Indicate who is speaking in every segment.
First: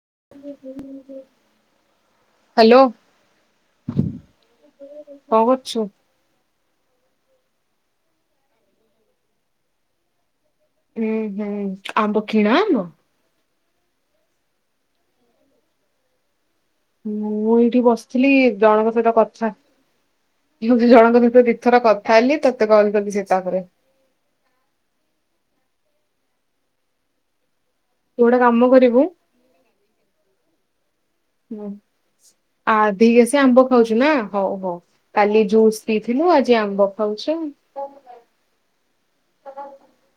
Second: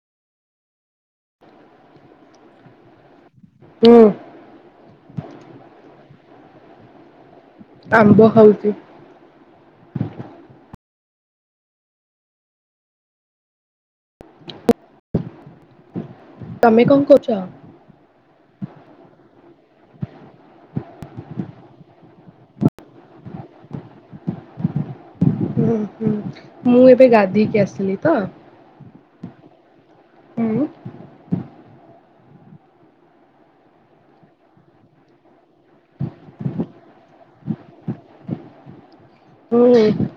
Speaker 1: ହଁ, ହଁ, ହୁଁ ଠିକ୍ ଅଛି
Speaker 2: ହୁଁ
Speaker 1: [inaudible] ହ୍ୟାଲୋ, କଣ କରୁଛୁ?
Speaker 2: ଆମ୍ବ ଖାଉଛୁ,
Speaker 1: ହୁଁ ହୁଁ, ଆମ୍ବ କିଣା ଆମ୍ବ
Speaker 2: ତମେ କଣ କରୁଛ?
Speaker 1: ହୁଁ ମୁଁ ଏଇଠି ବସିଥିଲି ଜଣଙ୍କ ସହିତ କଥା ଜଣଙ୍କ ସହ କଥା ହେଲି ଦି ଥର। ତା ପରେ ତତେ କଲ୍ କଲି ତାପରେ
Speaker 2: ହୁଁ ହୁଁ ମୁଁ ଏବେ ଗାଧେଇକି ଆସିଲି। ତ
Speaker 1: ତୁ ଗୋଟେ କାମ କରିବୁ଼,
Speaker 2: ହୁଁ
Speaker 1: ଆ ଦି କେସି ଆମ୍ବ ଖାଉଛୁ ନା ହଉ ହଉ, କାଲି ଜୁସ୍ ପିଇଥିଲୁ, ଆଜି ଆମ୍ବ ଖାଉଛୁ।
Speaker 2: ମୁଁ ନାହିଁ।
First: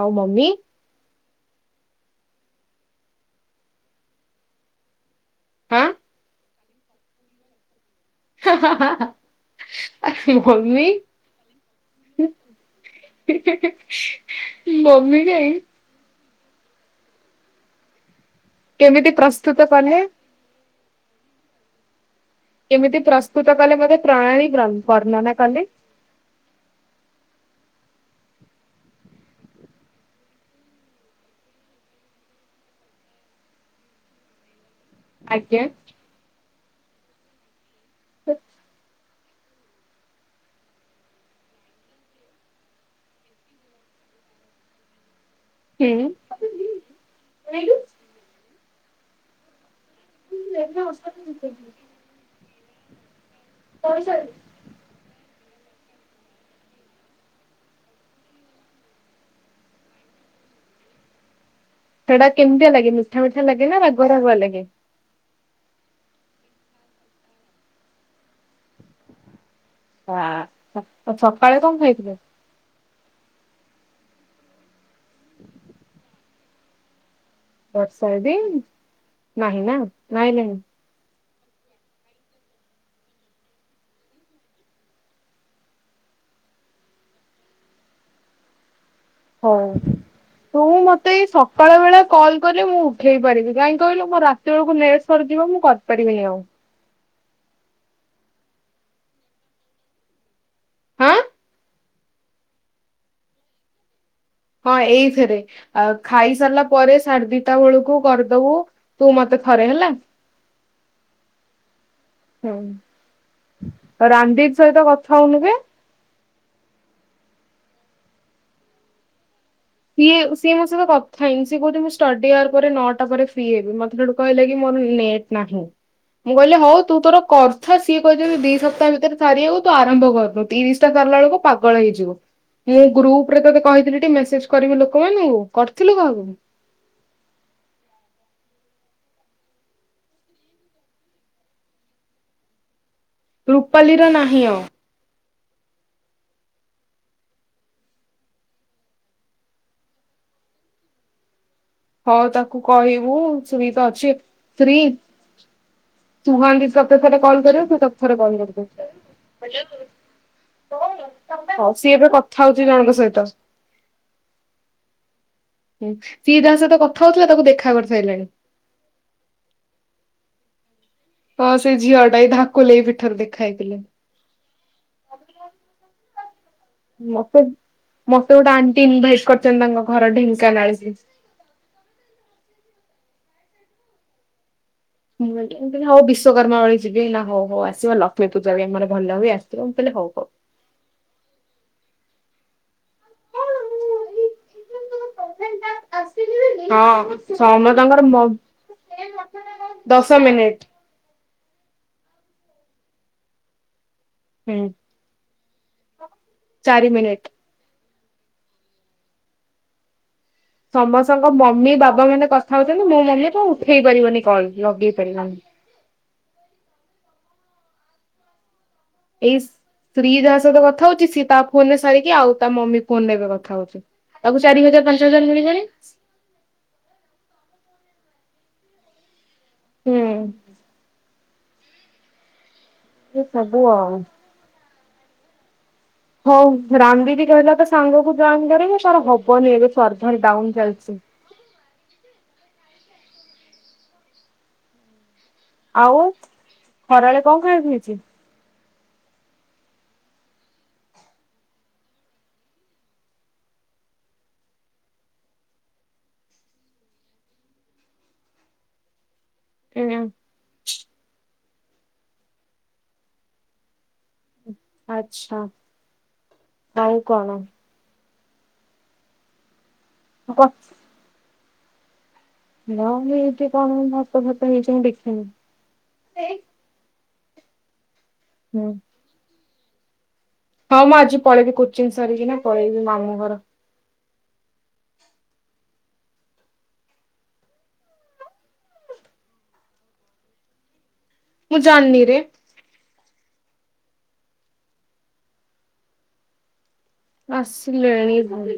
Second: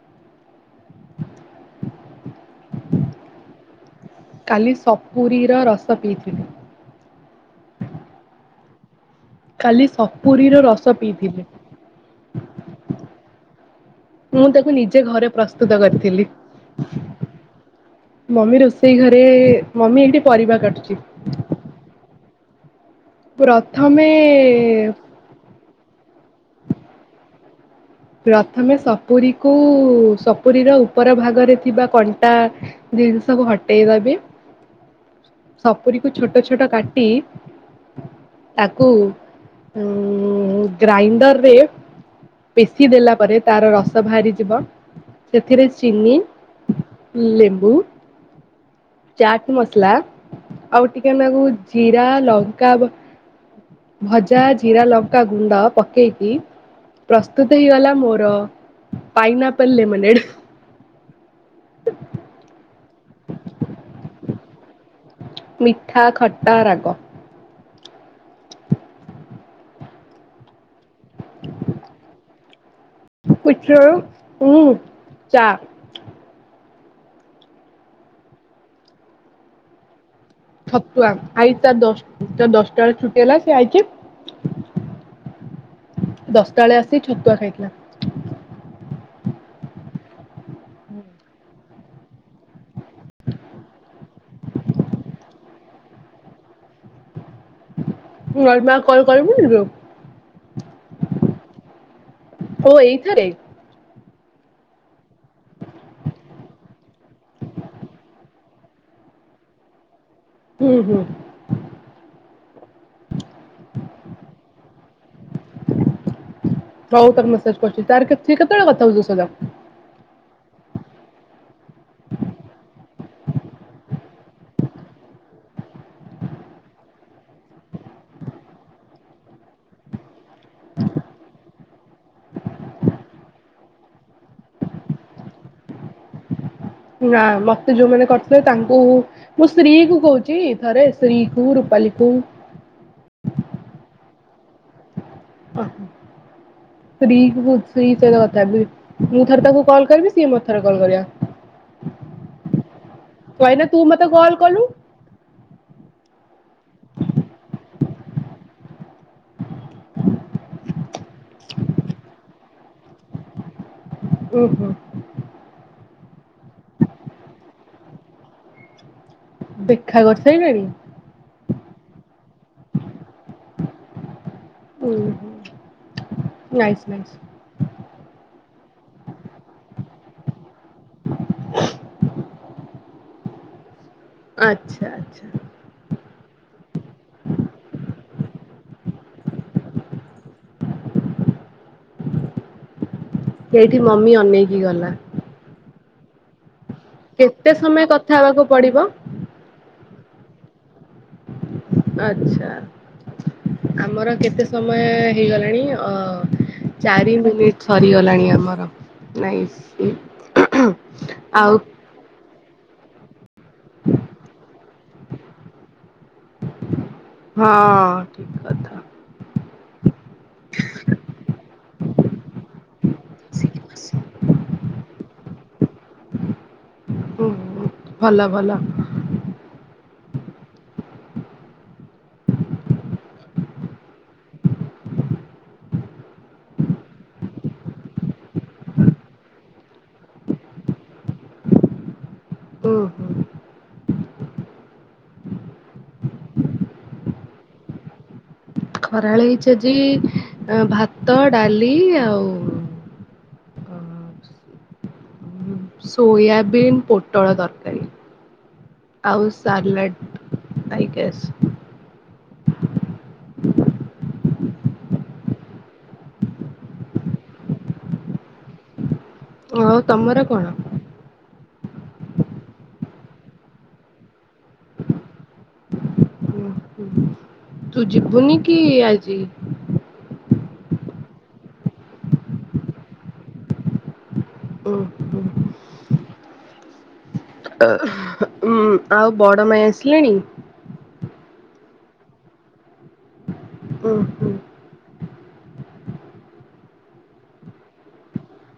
Speaker 1: ଆଉ ମମି,
Speaker 2: କାଲି ସକ ପୁରୀର
Speaker 1: ହାଁ
Speaker 2: ରସ ପିଇଥିଲି,
Speaker 1: ହାଁ ହାଁ ହାଁ।
Speaker 2: କାଲି ସପୁରୀର ରସ ପିଇଥିଲେ,
Speaker 1: ହ [unintelligible]
Speaker 2: ମୁଁ ତାକୁ ନିଜେ ଘରେ ପ୍ରସ୍ତୁତ କରିଥିଲି। [inaudible] ମମି ରୋଷେଇ
Speaker 1: କେମିତି
Speaker 2: ଘରେ
Speaker 1: ପ୍ରସ୍ତୁତ କଲେ
Speaker 2: ମମି ଏଠି ପରିବା କାଟୁଛନ୍ତି, [unintelligible]
Speaker 1: କେମିତି ପ୍ରସ୍ତୁତ କଲେ ମୋତେ ପ୍ରଣାଳୀ ବର୍ଣ୍ଣନା କଲେ।
Speaker 2: ପ୍ରଥମେ ସପୁରୀକୁ ସପୁରିର ଉପର ଭାଗରେ ଥିବା କଣ୍ଟା ଜିନିଷକୁ ହଟାଇ ଦେବେ।
Speaker 1: ଆଜ୍ଞା
Speaker 2: ସପୁରିକୁ ଛୋଟ ଛୋ ଛୋଟ କାଟି ତାକୁ। ଉଁ ଗ୍ରାଇଣ୍ଡରରେ, ପେଷି ଦେଲା ପରେ ତାର ରସ ବାହାରିଯିବ। ସେଥିରେ
Speaker 1: ହୁଁ
Speaker 2: ଚିନି ଲେମ୍ବୁ, ଚାଟ ମସଲା। ଆଉ ଟିକେନାକୁ ଜିରା ଲ କା ବ୍ ଭଜା ଜିରା ଲଙ୍କା ଗୁଣ୍ଡ ପକେଇକି ପ୍ର ସ୍ତୁତ ହେଇଗଲା ମୋର ପାଇନାଆପଲ୍ ଲେମୋନେଡ୍।
Speaker 1: ସେଟା କେମିତିଆ ଲାଗେ? ମିଠା ମିଠା ଲାଗେ ନା, ରାଗୁଆ ରାଗୁଆ ଲାଗେ?
Speaker 2: ମିଠା, ଖଟା, ରାଗ।
Speaker 1: ହା ସକାଳେ କଣ ଖାଇଥିଲୁ?
Speaker 2: ପୁଠୋଉ ଉଁ ଚା।
Speaker 1: ବର୍ଷା ଦିନ୍ ନାହିଁ ନା। ନାଇଁ ନାଇଁ।
Speaker 2: ଆଇତା ଦଶ ଦଶଟା ବେଳେ ଛୁଟି ହେଲା ସେ ଆଇଛି। ଦଶଟା ବେଳେ ଆସି ଛତୁଆ ଖାଇଥିଲା।
Speaker 1: ହଉ। ତୁ ମତେ ଏଇ ସକାଳ ବେଳା କଲ୍ କଲେ ମୁଁ ଉଠେଇ ପାରିବି। କାହିଁକି କହିଲୁ ମୋ ରାତି ବେଳକୁ ନେଟ୍ ସରିଯିବ ମୁଁ କରିପାରିବିନି ଆଉ।
Speaker 2: [unintelligible]
Speaker 1: ଆ।
Speaker 2: ଓ ଏଇଥିରେ?
Speaker 1: ହଁ ଏଇଥିରେ। ଆ ଖାଇସାରିଲା ପରେ ସାଢେ ଦିଟା ବେଳକୁ କରିଦବୁ ତୁ ମତେ ଥରେ ହେଲା।
Speaker 2: ହୁଁ ହୁଁ।
Speaker 1: ହଁ ରାନ୍ ଦିଦି ସହିତ କ ଖାଉନୁ ବେ।
Speaker 2: ହଉ ତାକୁ ମେସେଜ କରୁଛି। ତାର ସିଏ କେତେବେଳେ କଥା ହଉଛି ତୋ ସହିତ?
Speaker 1: ସଏ ସିଏ ମୋ ସହିତ କଥା ହେଇନି। ସେ କହୁଛି ଷ୍ଟଡି ଆର ପରେ ନଅଟା ପରେ ଫ୍ରୀ ହେବି। ମତେ ସେଠୁ କହିଲା କି ମୋର ନେଟ୍ ନାହିଁ। ମୁଁ କହିଲି ହଉ ତୁ କଥା ସି କହି ଦି ସପ୍ତାହ ଭିତରେ ସାରିୁ ତୁ ଆରମ୍ଭ କରୁନୁ ତିରିଶଟା ସାରିଲା ବେଳକୁ ପାଗଳ ହେଇଯିବୁ। ମୁଁ ଗ୍ରୁପ ରେ କହିଥିଲି ଟି ମେସେଜ୍ କରିବୁ ଲୋକମାନ ଙ୍କୁ। କରିଥିଲୁ କାହାକୁ?
Speaker 2: ନା ମତେ ଯୋଉମାନେ କରିଥିଲେ, ତାଙ୍କୁ ମୁଁ ଶ୍ରୀ କୁ କହୁଚି ଥରେ ଶ୍ରୀ କୁ ରୁପାଲି କୁ
Speaker 1: ନିଅ।
Speaker 2: ଅହଂ ଶ୍ରୀ କୁଚ ଶ୍ରୀ ସହିତ କଥା ହେଉଥିଲି ମୁଁ ତାକୁ ଥରେ ତାକୁ କଲ୍ କରିବି ସିଏ ମୋତେ ଥରେ କଲ୍ କରିବ।
Speaker 1: ହଁ ତାକୁ କହିବୁ ଛୁରୀ
Speaker 2: ତୁ
Speaker 1: ତ
Speaker 2: ମତେ
Speaker 1: ଅଛି
Speaker 2: କଲ୍ କଲୁ
Speaker 1: ସ୍ତ୍ରୀ। ସୁହାନ୍ତୀ ତତେ ଥରେ କଲ କରିବ। ତୁ ତାକୁ ଥରେ କଲ୍ କରିଦେ।
Speaker 2: [inaudible]
Speaker 1: ସିଏ ଏବେ କଥା ହଉଛି ଜଣଙ୍କ ସହିତ।
Speaker 2: ଉଁ ହୁଁ।
Speaker 1: ସିଏ ଯାହା ସହିତ କଥା ହଉଥିଲା ତାକୁ ଦେଖା କରି ସାରିଲାଣି।
Speaker 2: ଦେଖା କରି ସାରିଲାଣି?
Speaker 1: ହଁ ସେ ଝିଅ ଟା। ଧାକୁଲେଇ ପିଠରେ ଦେଖା ହେଇଥିଲେ।
Speaker 2: ଉଁ ହୁଁ। ନାଇସ୍ ନାଇସ୍
Speaker 1: ମତେ, ମତେ ଗୋଟେ ଆଣ୍ଟି ଇନଭାଇଟ କରିଛନ୍ତି ତାଙ୍କ ଘର ଢେଙ୍କାନାଳ। [unintelligible]
Speaker 2: [unintelligible]
Speaker 1: ମୁଁ ହଉ ବିଶ୍ଵକର୍ମା ବେଳେ ଯିବି। ନା ହଉ ହଉ ଆସିବ ଲ ଲକ୍ଷ୍ମୀ ପୂଜା ବି ଆମର ଭଲ ହୁଏ। ଆସିବ ମୁଁ କହିଲି ହଉ ହଉ। ହଁ
Speaker 2: ଏଇଠି ମମି ଅନେଇକି ଗଲା।
Speaker 1: ହଁ
Speaker 2: କେତେ
Speaker 1: ସମ
Speaker 2: ସମୟ
Speaker 1: ତଙ୍କର
Speaker 2: କଥା ହେବାକୁ ପଡିବ
Speaker 1: ମୋବାଇଲ ଦଶ ମିନିଟ୍।
Speaker 2: ଆଚ୍ଛା। ଆମର କେତେ
Speaker 1: ହୁଁ
Speaker 2: ସମୟ ହେଇଗଲା? ଆ। ଚାରି ମିନିଟ୍। ସରିଗଲାଣି ଆମର, ନାଇଁ।
Speaker 1: ସମସ୍ତଙ୍କ
Speaker 2: ଆଉ
Speaker 1: ମମି ବାବା ମାନେ କ ଖାଉଛନ୍ତି। ମୁଁ, ମମି କଣ ଉଠେଇ ପାରିବନି କଲ। ଲଗେଇ ପାରିରିବନି।
Speaker 2: ହଁ। ଟିକି କଥା।
Speaker 1: ଏଇ ସ୍ତ୍ରୀ ଯାହା ସହିତ କଥା ହଉଛି। ସିଏ ତା ଫୋନ ରେ ସାରିକି ଆଉ ତା ମମି ଫୋନ ରେ ଏବେ କଥା ହଉଛି। ତାକୁ ଚାରି ହଜାର ପାଞ୍ଚ ହଜାର ମିଳିିଲାଣି।
Speaker 2: ହୁଁ ହୁଁ ଭଲ ଭଲ।
Speaker 1: ହୁଁ। ଏ ସବୁ ଆଉ। ହଉ, ରାମଦିଦୀ କହିଲା ତ ସାଙ୍ଗକୁ ଜଏନ କରିବୁ ତାର ହବନି ଏବେ ସର୍ଭର ଡାଉନ ଚାଲିଚି।
Speaker 2: ଓହୋ।
Speaker 1: ଆଉ ଖରାଳେ କଣ ଖାଇବାକୁ ହେଇଛି।
Speaker 2: ଖରାଳ ହେଇଛି ଆଜି ଭାତ, ଡାଲି ଆଉ ସୋୟବୀନ୍ ପୋଟଳ ତରକାରୀ। ଆଉ
Speaker 1: ଉଁ
Speaker 2: ସାର୍ଲଟ୍ ଆଇ ଗେସ୍। [inaudible]
Speaker 1: ଆଛା ଆଉ କଣ?
Speaker 2: ଓ। ତମର କଣ?
Speaker 1: ନାମ ଏଇଠି କଣ ଭାତ ଫାତ ହେଇଛି ମୁଁ ଦେଖନି।
Speaker 2: ତୁ। ଯିବୁନି କି ଆଜି।
Speaker 1: ହଁ। ମୁଁ ଆଜି ପଳେଇବି କୋଚିିନ ସରିକି ନା, ପଳେଇବି ମାମୁଁ ଘର।
Speaker 2: ହୁଁ, ହୁଁ। ଅ ଉଁ ଆଉ ବଡ ମାଇ ଆସିଲାଣି।
Speaker 1: ମୁଁ ଯାଆନି ରେ।
Speaker 2: ହୁଁ, ହୁଁ।
Speaker 1: ଆସିଲେଣି?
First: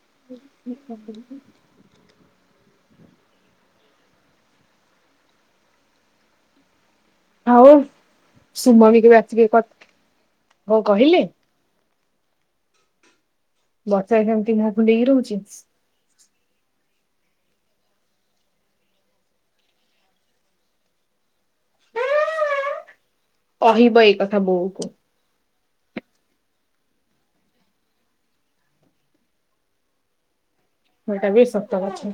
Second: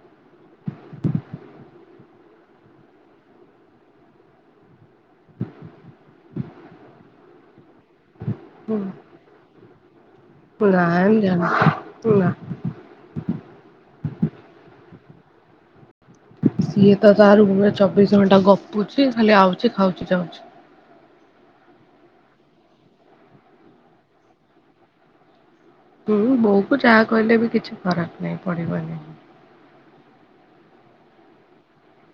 Speaker 1: [inaudible] ଆଉ, ସୁମ ବି କେବେ ଆସିବି କ
Speaker 2: ନାନ ଜଣ। ନା।
Speaker 1: ବର୍ଷା ଏମିତି ମୁହଁଫୁଲେଇ ରହୁଛି।
Speaker 2: ସିଏ ତ ତା ରୁମରେ ଚବିଶ ଘଣ୍ଟା ଗପୁଛି। ଖାଲି ଆଉଛି, ଖାଉଛି ଯାଉଛି।
Speaker 1: ଅହିବ ଏ କଥା ବଉକୁ।
Speaker 2: ହୁଁ, ବୋଉ କୁ ଯାହା କହିଲେ ବି କିଛି ଫରକ ନାଇଁ ପଡିବନି।
Speaker 1: ଏଟା ବି ସତ କଥା।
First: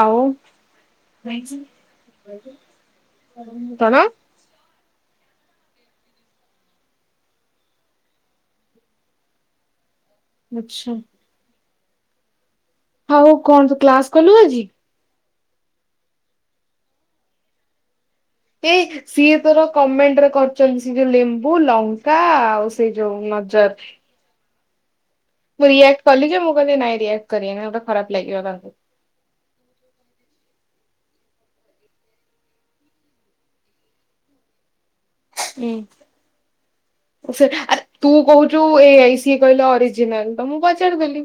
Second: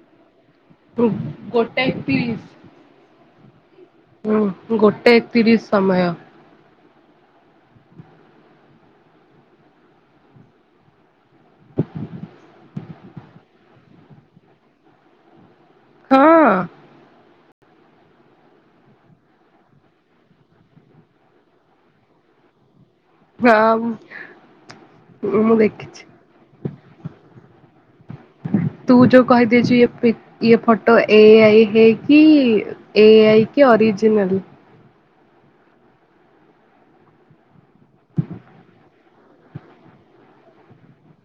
Speaker 1: ଆଉ। କଣ
Speaker 2: ଗୋଟେ ଏକତିରିଶ।
Speaker 1: [unintelligible]
Speaker 2: ହୁଁ ଗୋଟେ ଏକ ତିରିସ୍ ସମୟ।
Speaker 1: ଆଛା। ହଉ କଣ ତୁ କ୍ଲାସ କଲୁ ଆଜି?
Speaker 2: ହଁ।
Speaker 1: ଏ ସିଏ ତୋର କମେଣ୍ଟରେ କରିଛନ୍ତି ସେ ଯୋଉ ଲେମ୍ବୁ ଲଙ୍କା ଆଉ। ସେଇ ଯୋଉ ନଜର
Speaker 2: ହଁ
Speaker 1: ମୁଁ ରିଆକ୍ଟ କଲି ଯେ ମୁଁ କହିଲି ନାଇଁ ରିଆକ୍ଟ କରିଆନି
Speaker 2: ତୁ ଯଉ କହିଦେଇଛୁ ଏ ପିକ। ଇଏ ଫଟୋ ଏ ଆଇ ହେଇକି ଏ ଆଇ କି ଅରିଜିନାଲ
Speaker 1: ହଁ ସେ ଆରେ ତୁ କହୁଛୁ ଏ ଆଇ ସେ କହିଲେ ଅରିଜିନାଲ ତ ମୁଁ ପଚାରିଦଲି।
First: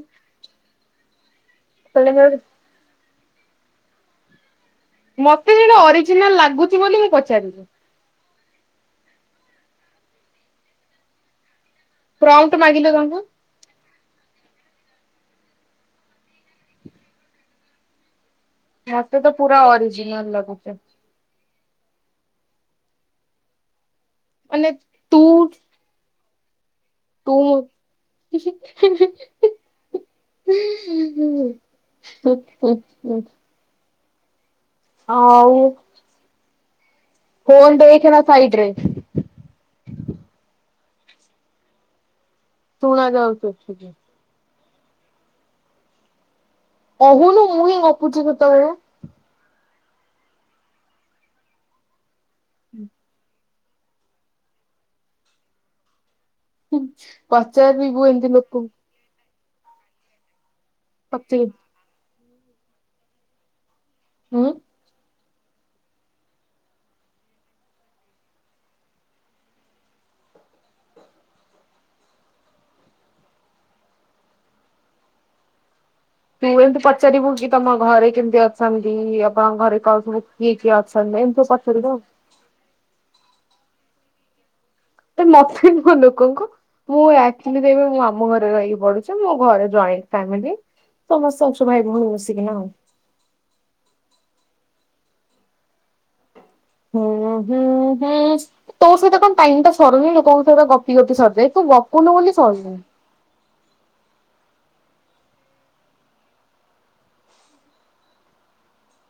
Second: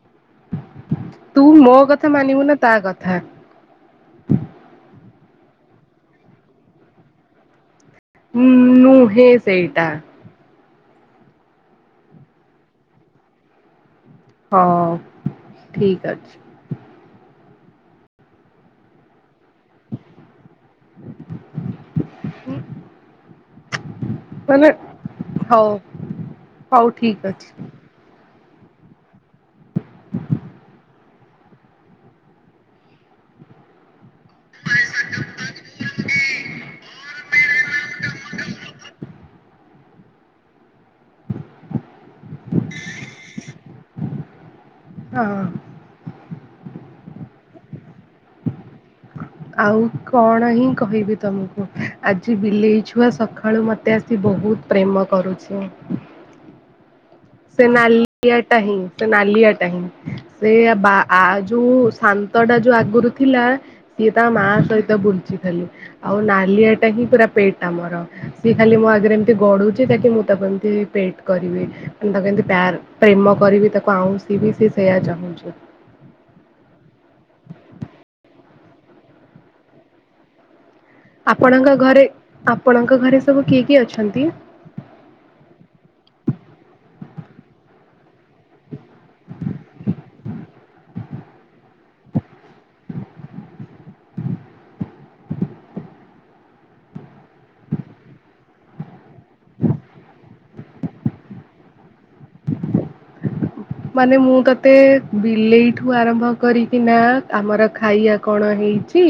Speaker 2: ତୁ ମୋ କଥା ମାନିବୁ ନା ତା କଥା? [inaudible]
Speaker 1: ମତେ ସେଟା ଅରିଜିନାଲ ଲାଗୁଚି ବୋଲି ମୁଁ ପଚାରିଲି।
Speaker 2: ହୁଁ ନୁହେଁ ସେଇଟା।
Speaker 1: ପ୍ରମ୍ପଟ ମାଗିଲ ତାଙ୍କୁ
Speaker 2: ହଁ ଠିକ ଅଛି।
Speaker 1: ମତେ ତ ପୁରା ଅରିଜିନାଲ ଲାଗୁଛି। ମାନେ ତୁ
Speaker 2: ହଉ ହଉ ଠିକ
Speaker 1: ତୁ
Speaker 2: ଅଛି।
Speaker 1: [unintelligible] ହୁଁ ହଁ ହୁଁ ହୁଁ। ଆଉ। ଫୋନ ଦେଖ ନା ସାଇଡରେ ଶୁଣା ଯାଉଛି ଏଠିକି
Speaker 2: ହଁ।
Speaker 1: କହୁନୁ ମୁଁ ହିଁ ଗପୁଚି ସେତବେଳୁ।
Speaker 2: ଆଉ କଣ ହିଁ କହିବି ତମକୁ। ଆଜି ବିଲେଇ ଛୁଆ ସକା ଆଳୁ ମୋତେ ଆସି ବହୁତ ପ୍ରେମ କରୁଛି।
Speaker 1: [unintelligible]
Speaker 2: ସେ
Speaker 1: ଏମିତି
Speaker 2: ନାଲିଆ ଆଟା
Speaker 1: ଲୋକଙ୍କୁ
Speaker 2: ହିଁ ସେ ନାଲିଆଟା। କାହିଁ। ସେ ବା ଆ
Speaker 1: ପଚାରିବୁ
Speaker 2: ଯୋଉ ଶା। ତଡା ଯୋଉ ଆଗରୁ ଥିଲା ତ ଇଏ ତା
Speaker 1: ହୁଁ
Speaker 2: ମାଆ ସହିତ ବୁଜି ହାଲୋ ଆଉ ନାଲିଆ ଟା ହିଁ ପୁରା ପେଟ୍ ଆମର ସିଏ ଖାଲି ମୋ ଆଗରେ ଏମତି ଗଡୁଛି ତାକି ମୁଁ ତାକୁ ଏମିତି ପେଟ୍ କରିବି ତାକୁ ଏମିତି ପ୍ୟାର୍ ପ୍ରେମ କରିବି ତାକୁ ଆଉଁସିବି ସେ ସେୟା ଚାହୁଁଛି।
Speaker 1: ତିଉ ଏମିତି ପଚାରିବୁ କି ତମ ଘରେ କେମ୍ତି ଅଛନ୍ତି ଆପଣଙ୍କ୍ ଘରେ କଣ ସବୁ କି
Speaker 2: ଆପଣଙ୍କ ଘରେ ଆପଣଙ୍କ ଘରେସ୍ ସବୁ କିଏ କିଏ ଅଛନ୍ତି
Speaker 1: ଏ ମଥେ ମୋ ଲୋକଙ୍କୁ ମୁଁ ଆକଚୀଲିରେ ମୁଁ ଆମ ଘ ମୁଁ ଏଉ ପଢୁଛି ମୁଁ ଘରେ ଜଏଣ୍ଟ୍ ଫେମ୍ଲି ସମସ୍ୟା ଅଛୁ ଭାଇ ଭଉଣୀ ମିଶିକିନା ଆଉ ହୁଁ ହୁଁ ହୁଁ ତୋ ସହିତ କଣ୍ ଟାଇମ୍ ଟା ସରୁନି ଲୋକଙ୍କ ସହିତ ଗପି ଗପି ସରିଯାଏ ତୁ ଗପୁନୁ ବୋଲି ସରୁନି
Speaker 2: ହେଲେ ମୁଁ ତତେ ବିଲେଇ ଠୁ ଆରମ୍ଭ କରିକିନା ଆମର ଖାଇଆ କଣ ହେଇଛି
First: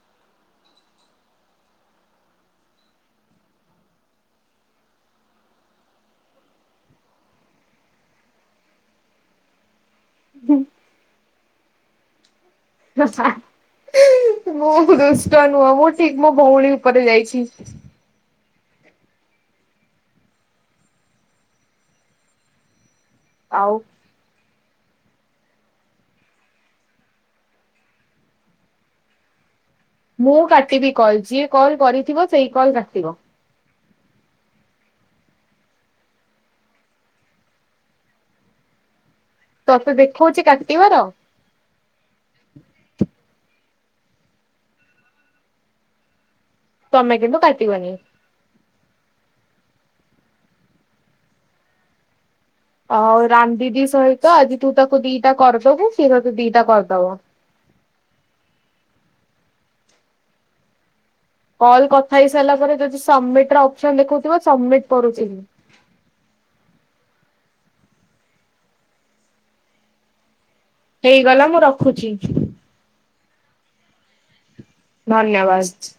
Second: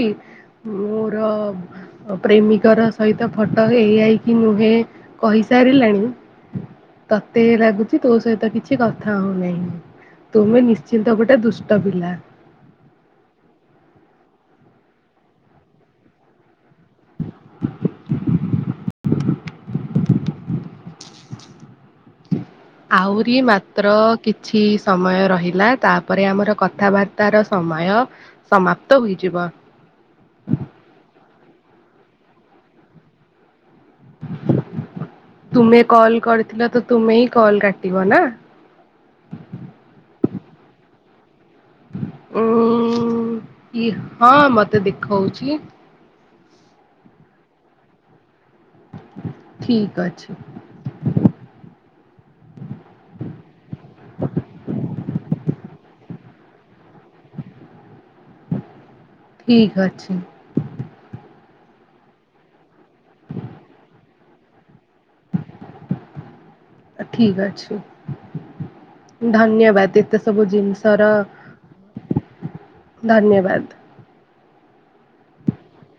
Speaker 2: ମୁଁ ର ପ୍ରେମିକର ସହିତ ଫଟ ହେଇ ଆଇକି ନୁହେଁ କହିସାରିଲାଣି ତତେ ଲାଗୁଚି ତୋ ସହିତ କିଛି କଥା ହଉ ନାଇଁ ତୁମେ ନିଶ୍ଚିନ୍ତ ଗଟେ ଦୁଷ୍ଟ ପିଲା
Speaker 1: ଜୋ ସାଆ ଇଁ ମୁଁ ଦୁଷ୍ଟ ନୁହଁ ମୁଁ ଠିକ୍ ମୋ ଭଉଣୀ ଉପରେ ଯାଇଛି
Speaker 2: ଆହୁରି
Speaker 1: ଆଉ
Speaker 2: ମାତ୍ର କିତ୍ ଛି ସମୟ ରହିଲା ତାପରେ ଆମର କଥାବାର୍ତ୍ତାର ସମାୟ ସମାପ୍ତ ହୋଇଯିବ।
Speaker 1: ମୁଁ କାଟିବି କଲ୍ ଯିଏ କଲ୍ କରିଥିବ ସେଇ କଲ୍ କାଟିବ।
Speaker 2: ତୁମେ କଲ୍ କର୍ ଥିଲ ତ ତୁମେ ହିଁ କଲ୍ କାଟିବ ନା
Speaker 1: ତତେ ଦେଖୋଉଛି କାଟିବାର
Speaker 2: ଉଁ ଇ ହଁ ମତେ ଦେଖଉଛି
Speaker 1: ତମେ କିନ୍ତୁ କାଟିିବନି
Speaker 2: ଠିକ୍ ଅଛି
Speaker 1: ଆଉ ରାନ୍ ଦିଦି ସହିତ ଆଜି ତୁ ତାକୁ ଦିଟା କରଦବୁ ସେ ତତେ ଦିଟା କରଦବ
Speaker 2: ଠିକ୍ ଅଛି
Speaker 1: କଲ୍ କଥା ହେଇ ସାଇଲା ପରେ ଦଯି ସବ୍ମିଟ୍ ର ଅପସନ୍ ଦେଖଉଥିବ ସବ୍ମିଟ୍ କରୁଛି।
Speaker 2: ଠିକ୍ ଅଛି ଧନ୍ୟବାଦ ଏତେ ସବୁଦ୍
Speaker 1: ହେଇଗଲା ମୁଁ ରଖୁଚି
Speaker 2: ଧନ୍ୟବାଦ
Speaker 1: ଧନ୍ୟବାଷ୍ଟ୍